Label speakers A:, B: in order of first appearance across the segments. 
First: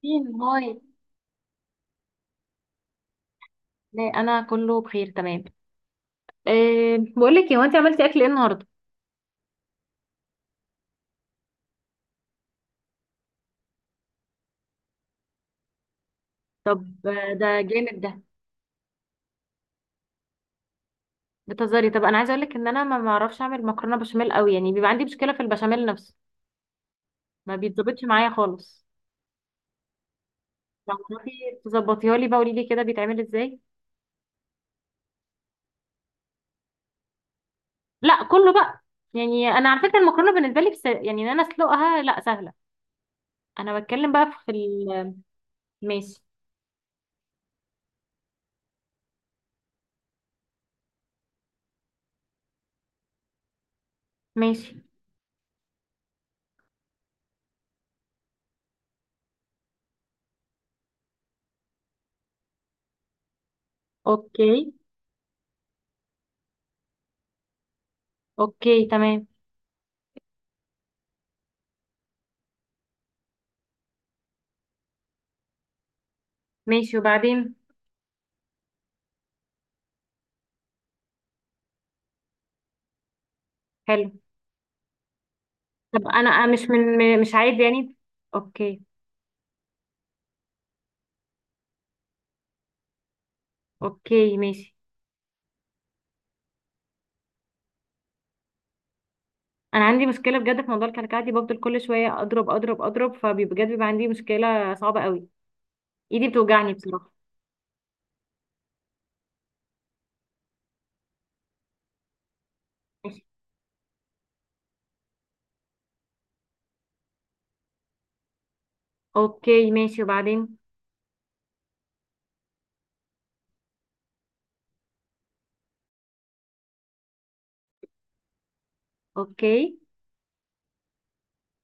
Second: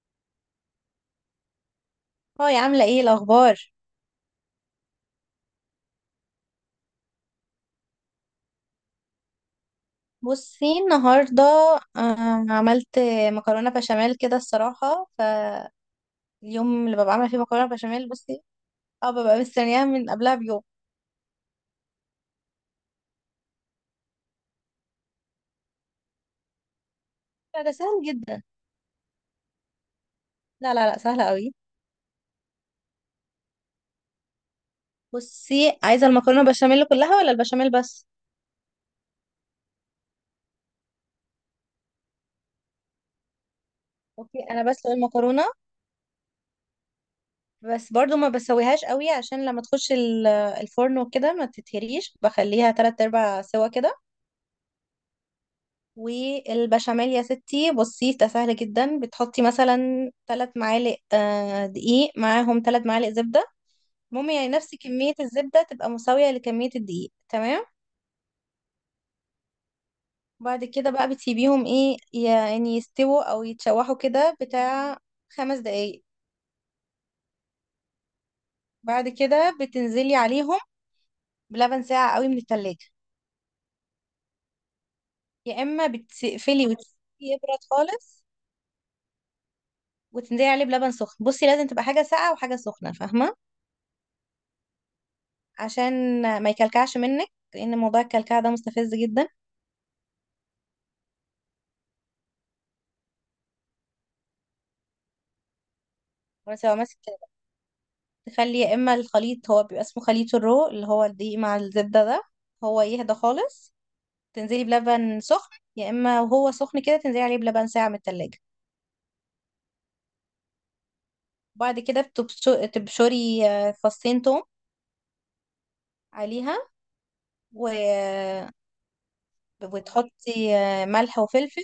A: فين هاي؟
B: هاي عاملة ايه الأخبار؟
A: لا، انا كله بخير تمام. أه، بقول لك، هو انت عملتي اكل ايه النهارده؟
B: بصي النهاردة، عملت مكرونة بشاميل كده الصراحة. فاليوم اللي
A: طب،
B: ببقى عاملة فيه
A: ده
B: مكرونة
A: جامد
B: بشاميل.
A: ده.
B: بصي، اه ببقى مستنياها من قبلها بيوم.
A: بتهزري؟ طب انا عايزه اقول لك ان انا ما بعرفش اعمل مكرونه بشاميل قوي، يعني بيبقى عندي مشكله في البشاميل نفسه. ما
B: لا ده سهل
A: بيتظبطش معايا
B: جدا،
A: خالص.
B: لا لا لا، سهلة
A: تعرفي
B: قوي.
A: تظبطيها لي بقى؟ قولي لي كده بيتعمل ازاي.
B: بصي، عايزة المكرونة بشاميل كلها ولا البشاميل بس؟
A: لا، كله بقى. يعني انا على فكره المكرونه بالنسبه لي، بس يعني ان انا اسلقها لا سهله. انا بتكلم بقى
B: اوكي،
A: في
B: أنا بسلق
A: ال-
B: المكرونة،
A: ماشي.
B: بس برضو ما بسويهاش قوي عشان لما تخش الفرن وكده ما تتهريش، بخليها تلات أرباع سوا كده.
A: ماشي.
B: والبشاميل يا ستي، بصي ده سهل جدا، بتحطي مثلا 3 معالق دقيق، معاهم 3 معالق زبدة. المهم يعني
A: اوكي.
B: نفس كمية الزبدة تبقى مساوية لكمية الدقيق، تمام.
A: اوكي، تمام.
B: بعد كده بقى بتسيبيهم ايه، يعني يستووا او يتشوحوا كده بتاع 5 دقايق.
A: ماشي، وبعدين؟
B: بعد كده بتنزلي عليهم بلبن ساقع قوي من التلاجة،
A: حلو.
B: يا اما
A: طب انا مش
B: بتقفلي
A: من، مش
B: وتسيبيه يبرد
A: عادي يعني.
B: خالص،
A: اوكي.
B: وتنزلي عليه بلبن سخن. بصي لازم تبقى حاجة ساقعة وحاجة سخنة، فاهمة؟
A: اوكي، ماشي.
B: عشان ما يكلكعش منك، لان موضوع الكلكعه ده مستفز جدا.
A: انا عندي مشكله بجد في موضوع الكلكعه دي، بفضل كل شويه اضرب اضرب اضرب، فبجد بيبقى عندي مشكله صعبه قوي. ايدي
B: وانت
A: بتوجعني
B: لو ماسك،
A: بصراحه.
B: تخلي يا اما الخليط، هو بيبقى اسمه خليط الرو، اللي هو الدقيق مع الزبده ده، هو يهدى
A: ماشي.
B: خالص. تنزلي بلبن سخن، يا اما وهو سخن كده تنزلي عليه بلبن ساعه من التلاجة.
A: اوكي، ماشي، وبعدين؟
B: وبعد كده تبشري فصين توم عليها، و...
A: اوكي.
B: وتحطي ملح وفلفل.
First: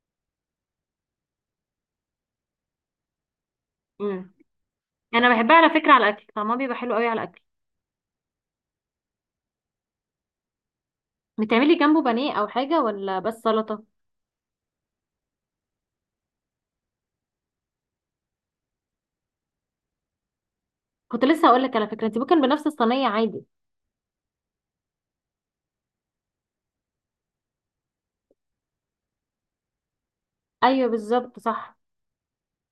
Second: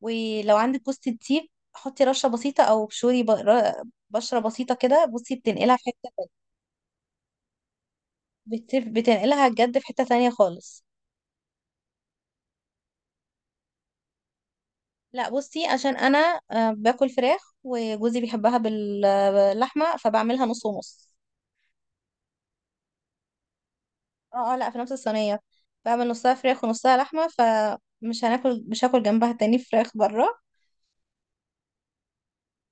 B: ولو عندك جوز الطيب، حطي رشه بسيطه، او ابشري
A: امم.
B: بشره بسيطه كده.
A: انا
B: بصي
A: بحبها على
B: بتنقلها في
A: فكره على الاكل،
B: حته،
A: طعمها بيبقى حلو قوي على الاكل.
B: بتنقلها بجد في حتة تانية خالص.
A: بتعملي جنبه بانيه او حاجه، ولا بس سلطه؟
B: لا بصي عشان انا، باكل فراخ، وجوزي بيحبها باللحمة، فبعملها نص ونص.
A: كنت لسه هقول لك على فكره، انت ممكن بنفس الصينيه عادي.
B: اه اه، لا في نفس الصينية، بعمل نصها فراخ ونصها لحمة، فمش هناكل مش هاكل جنبها تاني فراخ بره.
A: ايوه، بالظبط، صح.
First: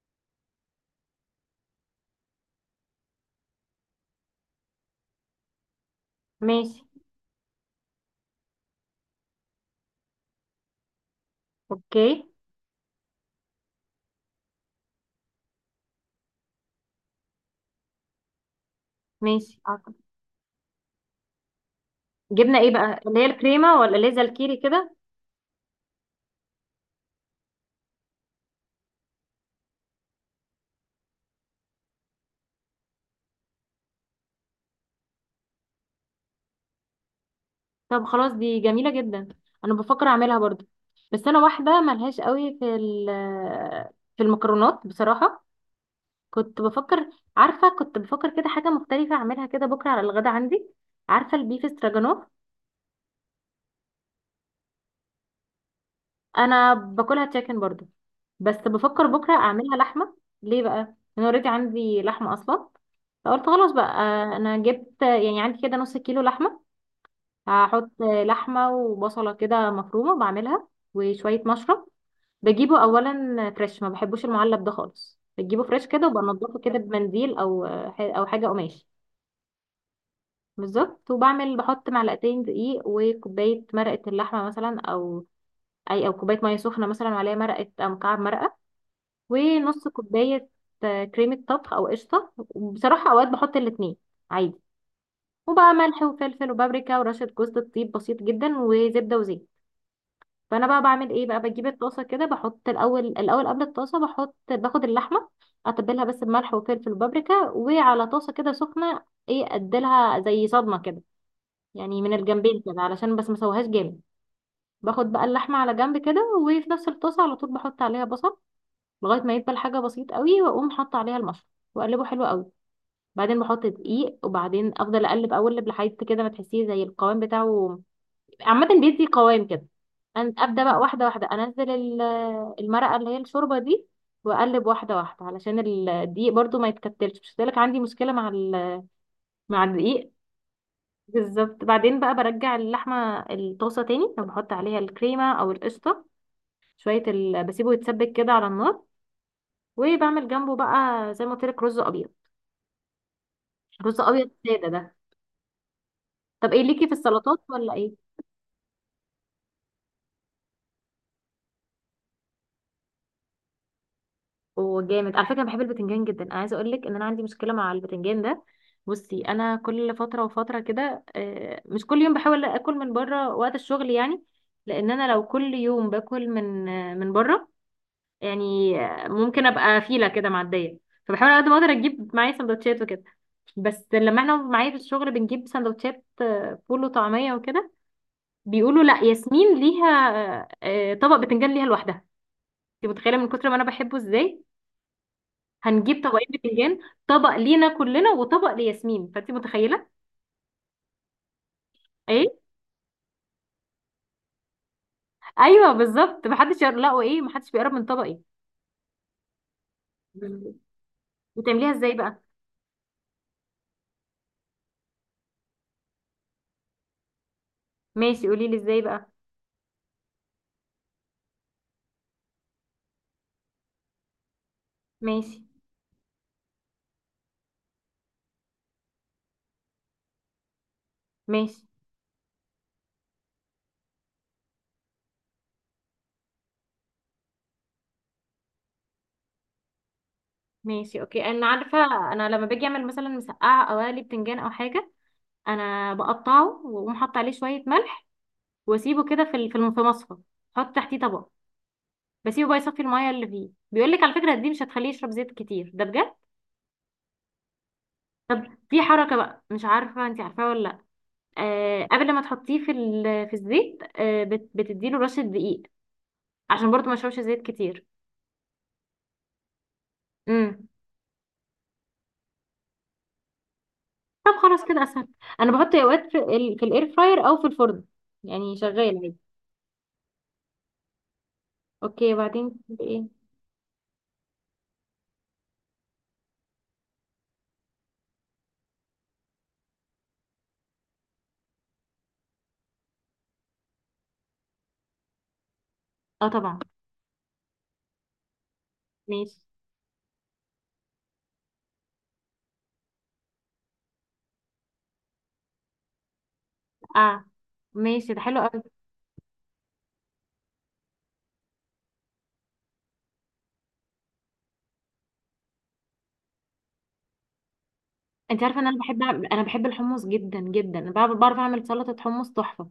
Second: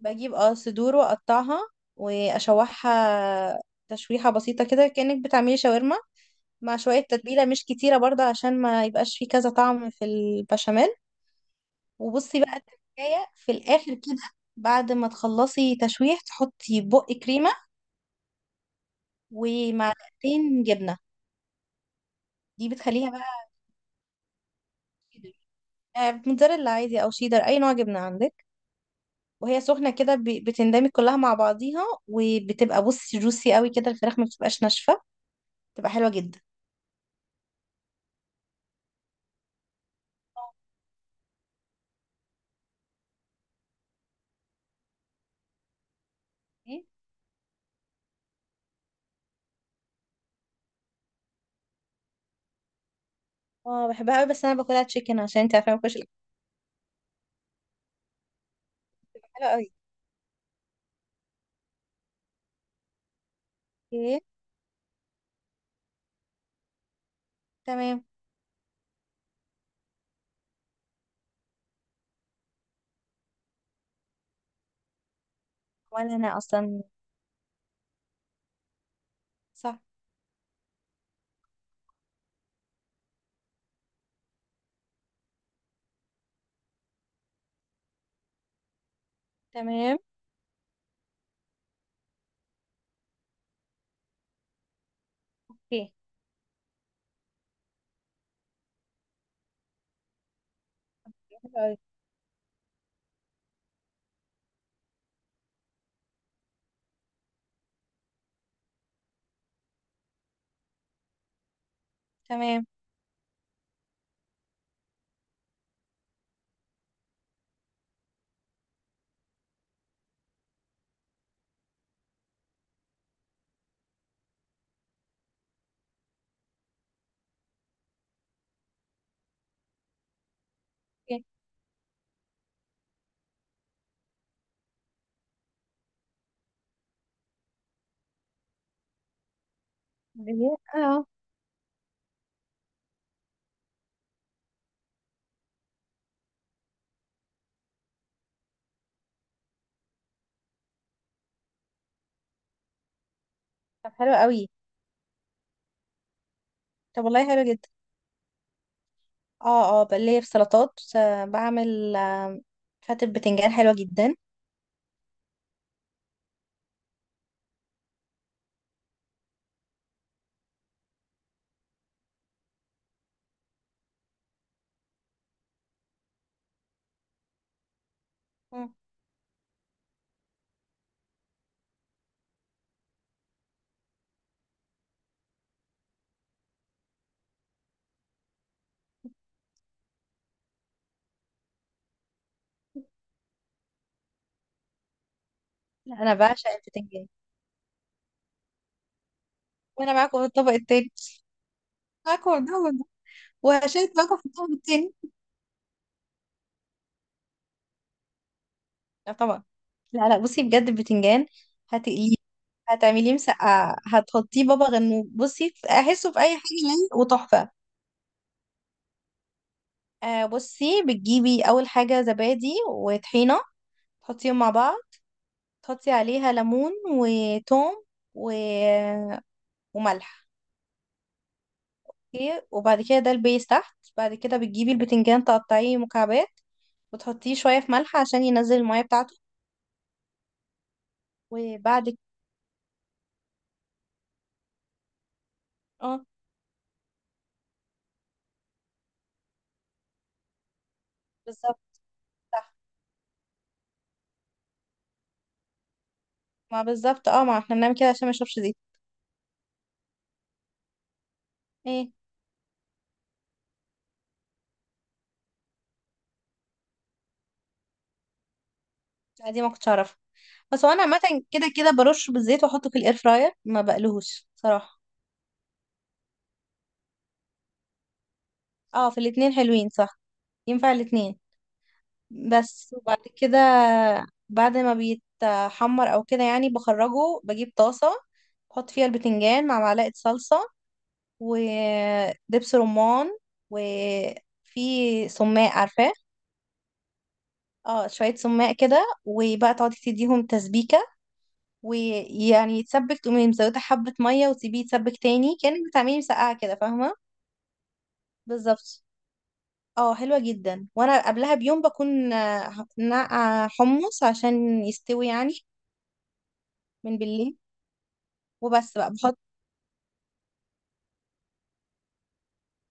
B: بجيب صدور واقطعها واشوحها تشويحة بسيطة كده، كأنك بتعملي شاورما، مع
A: ماشي.
B: شوية تتبيلة مش كتيرة برضه، عشان ما يبقاش فيه كذا طعم في البشاميل.
A: اوكي.
B: وبصي بقى التركاية في الآخر كده، بعد ما تخلصي تشويح تحطي بق كريمة
A: ماشي، أعتقد.
B: ومعلقتين جبنة.
A: جبنه
B: دي
A: ايه بقى؟
B: بتخليها
A: اللي هي
B: بقى
A: الكريمه، ولا اللي هي زي الكيري كده؟
B: شيدر، موتزاريلا عادي أو شيدر، أي نوع جبنة عندك. وهي سخنة كده بتندمج كلها مع بعضيها، وبتبقى بصي جوسي قوي كده، الفراخ ما بتبقاش ناشفة، بتبقى حلوة جدا.
A: طب خلاص، دي جميلة جدا. انا بفكر اعملها برضو. بس انا واحدة ملهاش قوي في المكرونات بصراحة. كنت
B: أوكي.
A: بفكر عارفة، كنت بفكر كده حاجة مختلفة اعملها كده بكرة على الغدا عندي. عارفة البيف استراجانوف؟
B: اه بحبها قوي، بس انا باكلها تشيكن عشان انت عارفه ما باكلش الاكل.
A: انا باكلها تشيكن برضو. بس بفكر بكرة
B: حلو قوي.
A: اعملها لحمة. ليه بقى؟ انا اوريدي عندي لحمة اصلا، فقلت خلاص بقى.
B: اوكي
A: انا جبت يعني عندي كده نص كيلو لحمة. هحط
B: تمام.
A: لحمة وبصلة كده مفرومة بعملها، وشوية مشروم. بجيبه اولا فريش، ما بحبوش المعلب ده خالص، بجيبه فريش كده،
B: ولا انا
A: وبنضفه كده
B: اصلا.
A: بمنديل، او حاجه قماش.
B: صح.
A: بالظبط. بحط معلقتين دقيق وكوبايه مرقه اللحمه مثلا، او اي، او كوبايه ميه سخنه مثلا وعليها مرقه او مكعب مرقه، ونص
B: تمام.
A: كوبايه كريمه طبخ او قشطه. بصراحه اوقات بحط الاتنين عادي. وبقى
B: اوكي.
A: ملح وفلفل وبابريكا ورشه جوز الطيب بسيط جدا، وزبده وزيت. فانا بقى بعمل ايه بقى؟
B: حلو
A: بجيب
B: قوي.
A: الطاسه كده، بحط الاول، الاول قبل الطاسه، باخد اللحمه، اتبلها بس بملح وفلفل وبابريكا، وعلى طاسه كده سخنه، ايه، اديلها زي صدمه كده، يعني من الجنبين
B: تمام.
A: كده علشان بس ما اسويهاش جامد. باخد بقى اللحمه على جنب كده، وفي نفس الطاسه على طول بحط عليها بصل لغايه ما يدبل، حاجه بسيط قوي، واقوم حاطه عليها المشروم، واقلبه حلو قوي. بعدين بحط دقيق، وبعدين افضل اقلب اقلب لحد كده ما تحسيه زي القوام بتاعه. عامة بيدي قوام كده. ابدا بقى واحدة
B: اوكي.
A: واحدة انزل المرقة، اللي هي الشوربة دي، واقلب واحدة واحدة علشان الدقيق برضو ما يتكتلش، مش لك عندي مشكلة مع الدقيق.
B: اه.
A: بالظبط. بعدين بقى برجع اللحمة الطاسة تاني، وبحط عليها الكريمة او القشطة، شوية بسيبه يتسبك كده على النار. وبعمل جنبه بقى، زي ما قلت لك، رز ابيض.
B: طب
A: رز
B: حلو
A: ابيض
B: قوي.
A: سادة ده. طب ايه ليكي في
B: طب والله حلو
A: السلطات
B: جدا.
A: ولا ايه؟
B: اه اه، بقى ليا في سلطات، بعمل فتة بتنجان حلوة جدا.
A: وجامد على فكره، أنا بحب البتنجان جدا. انا عايزه اقول لك ان انا عندي مشكله مع البتنجان ده. بصي انا كل فتره وفتره كده، مش كل يوم، بحاول اكل من بره وقت الشغل يعني. لان انا لو كل يوم باكل من بره،
B: مم.
A: يعني ممكن ابقى فيله كده معديه. فبحاول على قد ما اقدر اجيب معايا سندوتشات وكده. بس لما احنا معايا في الشغل بنجيب سندوتشات فول وطعميه وكده، بيقولوا: لا، ياسمين ليها طبق بتنجان ليها لوحدها. انت متخيله من كتر ما انا بحبه ازاي؟
B: لا
A: هنجيب
B: انا
A: طبقين
B: بعشق
A: بتنجان،
B: البتنجان.
A: طبق لينا كلنا وطبق لياسمين. فانت متخيله.
B: وانا معاكم في الطبق التاني، معاكم
A: ايه.
B: في الطبق ده، وهشارك معاكم في الطبق التاني.
A: ايوه، بالظبط، محدش يقرب، لا وايه، محدش بيقرب من طبقي.
B: لا طبعا. لا لا، بصي
A: بالظبط.
B: بجد البتنجان.
A: بتعمليها ازاي
B: هتقليه،
A: بقى؟
B: هتعمليه مسقعة، هتحطيه بابا غنوج، بصي احسه في اي حاجة ليه وتحفة.
A: ماشي، قولي لي ازاي بقى.
B: بصي بتجيبي اول حاجة زبادي وطحينة، تحطيهم مع بعض،
A: ماشي.
B: تحطي عليها ليمون وتوم و وملح.
A: ماشي.
B: اوكي، وبعد كده ده البيس تحت. بعد كده بتجيبي البتنجان تقطعيه مكعبات، وتحطيه شوية في ملح عشان ينزل المية بتاعته.
A: ماشي. اوكي، انا عارفه.
B: وبعد ك-
A: انا لما باجي اعمل مثلا مسقعه او اقلي بتنجان او حاجه، انا
B: اه
A: بقطعه واقوم حاطه عليه شويه ملح، واسيبه كده في مصفى، احط تحتيه طبق،
B: بالظبط
A: بسيبه
B: صح.
A: بقى يصفي الميه اللي فيه. بيقول لك على فكره دي مش هتخليه يشرب زيت كتير ده، بجد.
B: ما بالظبط، اه ما احنا بنعمل كده عشان ما يشربش
A: طب
B: زيت.
A: في حركه بقى، مش عارفه انت عارفاها ولا؟
B: ايه.
A: قبل ما تحطيه في الزيت، بتديله رشة دقيق، عشان برضو ما يشربش زيت كتير.
B: لا دي ما كنتش اعرفها. بس
A: امم.
B: هو انا عامة كده كده برش بالزيت واحطه في الاير فراير، ما بقلهوش
A: طب خلاص،
B: صراحة.
A: كده اسهل. انا بحط اوقات في الاير فراير او في الفرن، يعني
B: اه،
A: شغال
B: في
A: عادي.
B: الاتنين حلوين، صح ينفع الاتنين.
A: اوكي، وبعدين؟
B: بس وبعد
A: ايه؟
B: كده، بعد ما بيتحمر او كده يعني بخرجه، بجيب طاسة، بحط فيها البتنجان مع معلقة صلصة ودبس رمان، وفي سماق، عارفاه؟
A: اه، طبعا.
B: اه، شوية سماق كده،
A: ماشي.
B: وبقى تقعدي تديهم تسبيكة ويعني يتسبك، تقومي مزودة حبة مية وتسيبيه يتسبك تاني، كأنك بتعملي مسقعة كده، فاهمة؟
A: اه، ماشي، ده حلو قوي.
B: بالظبط. اه حلوة جدا. وانا قبلها بيوم بكون نقع حمص عشان يستوي يعني، من بالليل.
A: انت عارفه ان
B: وبس بقى بحط،
A: انا بحب الحمص جدا جدا. أنا بعرف اعمل سلطه حمص تحفه.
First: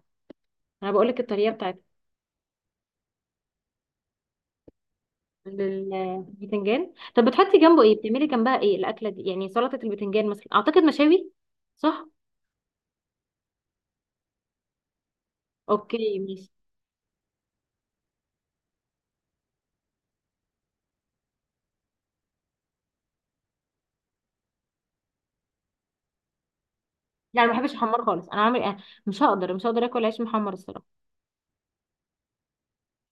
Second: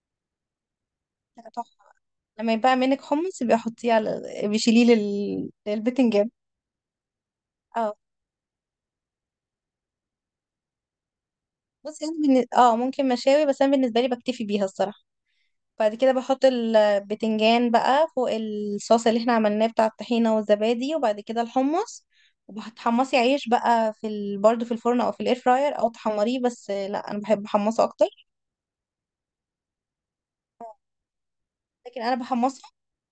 A: انا بقول لك الطريقه بتاعتها.
B: تحفة، لما يبقى منك حمص بيحطيه على، بيشيليه للبتنجان.
A: للبتنجان، طب بتحطي جنبه
B: اه
A: ايه؟ بتعملي جنبها ايه الاكله دي يعني؟ سلطه البتنجان مثلا، اعتقد، مشاوي؟
B: بصي
A: صح.
B: انا ممكن مشاوي، بس انا بالنسبه لي بكتفي بيها الصراحه. بعد كده
A: اوكي،
B: بحط
A: ماشي.
B: البتنجان بقى فوق الصوص اللي احنا عملناه بتاع الطحينه والزبادي، وبعد كده الحمص. وبتحمصي عيش بقى برضه في الفرن او في الاير فراير، او تحمريه، بس لا انا
A: لا،
B: بحب
A: انا ما بحبش
B: احمصه
A: الحمار
B: اكتر.
A: خالص. انا عمري أنا مش هقدر اكل عيش محمر الصراحه.
B: لكن انا بحمصه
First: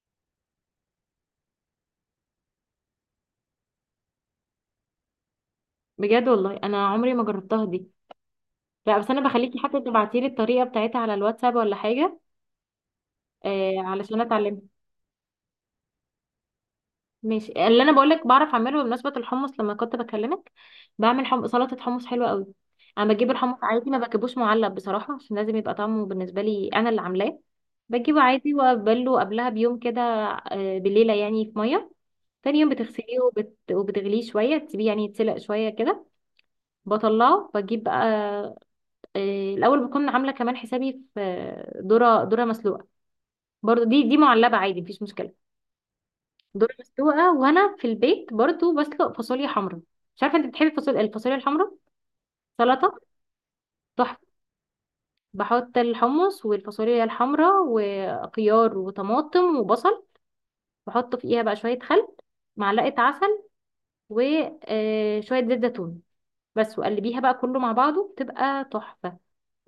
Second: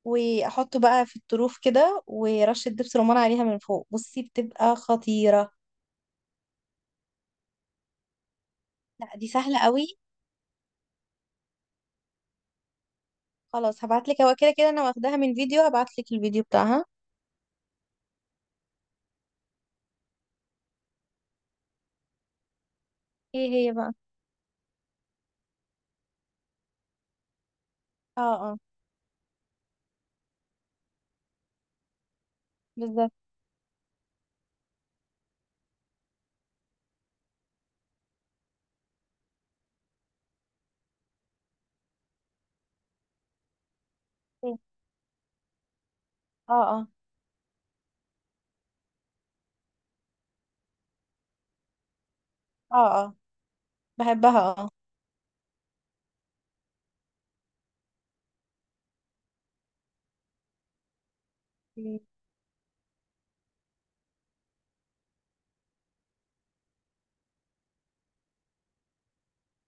B: واحطه بقى في الطروف كده، ورشه دبس رمان عليها من فوق، بصي بتبقى خطيره.
A: بجد والله انا عمري ما جربتها دي. لا
B: لا
A: بس انا
B: دي
A: بخليكي
B: سهله
A: حتى
B: قوي،
A: تبعتي لي الطريقه بتاعتها على الواتساب ولا حاجه. آه،
B: خلاص
A: علشان
B: هبعتلك. هو كده
A: اتعلمها.
B: كده انا واخداها من فيديو، هبعتلك الفيديو بتاعها.
A: ماشي. اللي انا بقول لك بعرف اعمله بمناسبه الحمص لما كنت بكلمك، بعمل سلطه حمص حلوه قوي. انا بجيب
B: ايه
A: الحمص
B: هي
A: عادي،
B: بقى؟
A: ما بجيبوش معلب بصراحه، عشان لازم يبقى طعمه بالنسبه لي انا اللي عاملاه. بجيبه
B: اه
A: عادي
B: اه
A: وابله قبلها بيوم كده، بليله يعني في ميه. تاني يوم
B: بالظبط.
A: بتغسليه، وبتغليه شوية، تسيبيه يعني يتسلق شوية كده، بطلعه. بجيب بقى الأول بكون عاملة كمان حسابي في ذرة مسلوقة، برضو دي معلبة
B: إيه.
A: عادي، مفيش مشكلة.
B: اه
A: ذرة
B: اه.
A: مسلوقة، وأنا في البيت برضو بسلق فاصوليا حمرا. مش عارفة أنت بتحبي الفاصوليا الحمرا؟
B: اه
A: سلطة
B: اه
A: تحفة.
B: بحبها اه.
A: بحط الحمص والفاصوليا الحمرا وخيار وطماطم وبصل، بحط فيها بقى شوية
B: مم.
A: خل، معلقة عسل، وشوية زيت زيتون، بس، وقلبيها بقى كله مع بعضه تبقى تحفة.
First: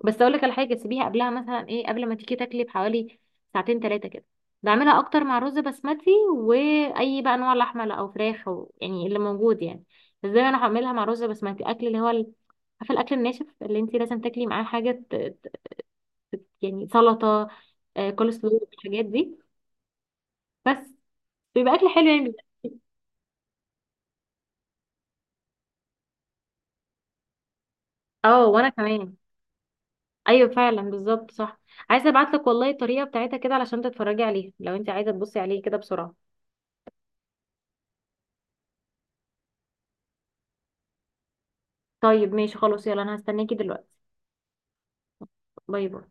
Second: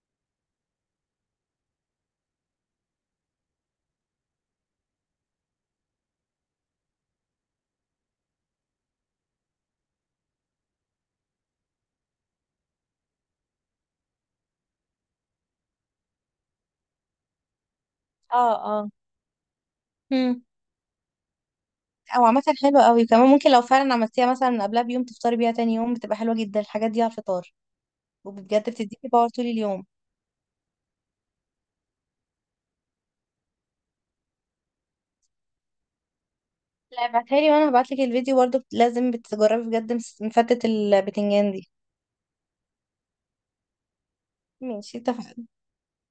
A: بس اقول لك على حاجة، سيبيها قبلها مثلا ايه، قبل ما تيجي تاكلي بحوالي ساعتين ثلاثة كده. بعملها اكتر مع رز بسمتي، واي بقى انواع لحمة او فراخ او يعني اللي موجود يعني. بس دايما انا هعملها مع رز بسمتي اكل، اللي هو ال- عارفة الاكل الناشف اللي انت لازم تاكلي معاه حاجة يعني سلطة، كول
B: اه
A: سلو
B: اه.
A: الحاجات دي،
B: مم.
A: بس. بيبقى اكل حلو
B: او
A: يعني.
B: عامة حلوة قوي كمان، ممكن لو فعلا عملتيها مثلا قبلها بيوم تفطري بيها تاني يوم، بتبقى حلوة جدا الحاجات دي على الفطار،
A: اه، وانا
B: وبجد بتديكي
A: كمان.
B: باور طول اليوم.
A: ايوه، فعلا، بالظبط، صح. عايزه ابعت لك والله الطريقه بتاعتها كده، علشان تتفرجي عليها لو انت عايزه تبصي عليه كده بسرعه.
B: لا ابعتها لي، وانا هبعتلك الفيديو برضه، لازم بتجربي بجد، مفتة البتنجان دي.
A: طيب، ماشي، خلاص، يلا، انا هستناكي دلوقتي.
B: ماشي اتفقنا.
A: باي باي.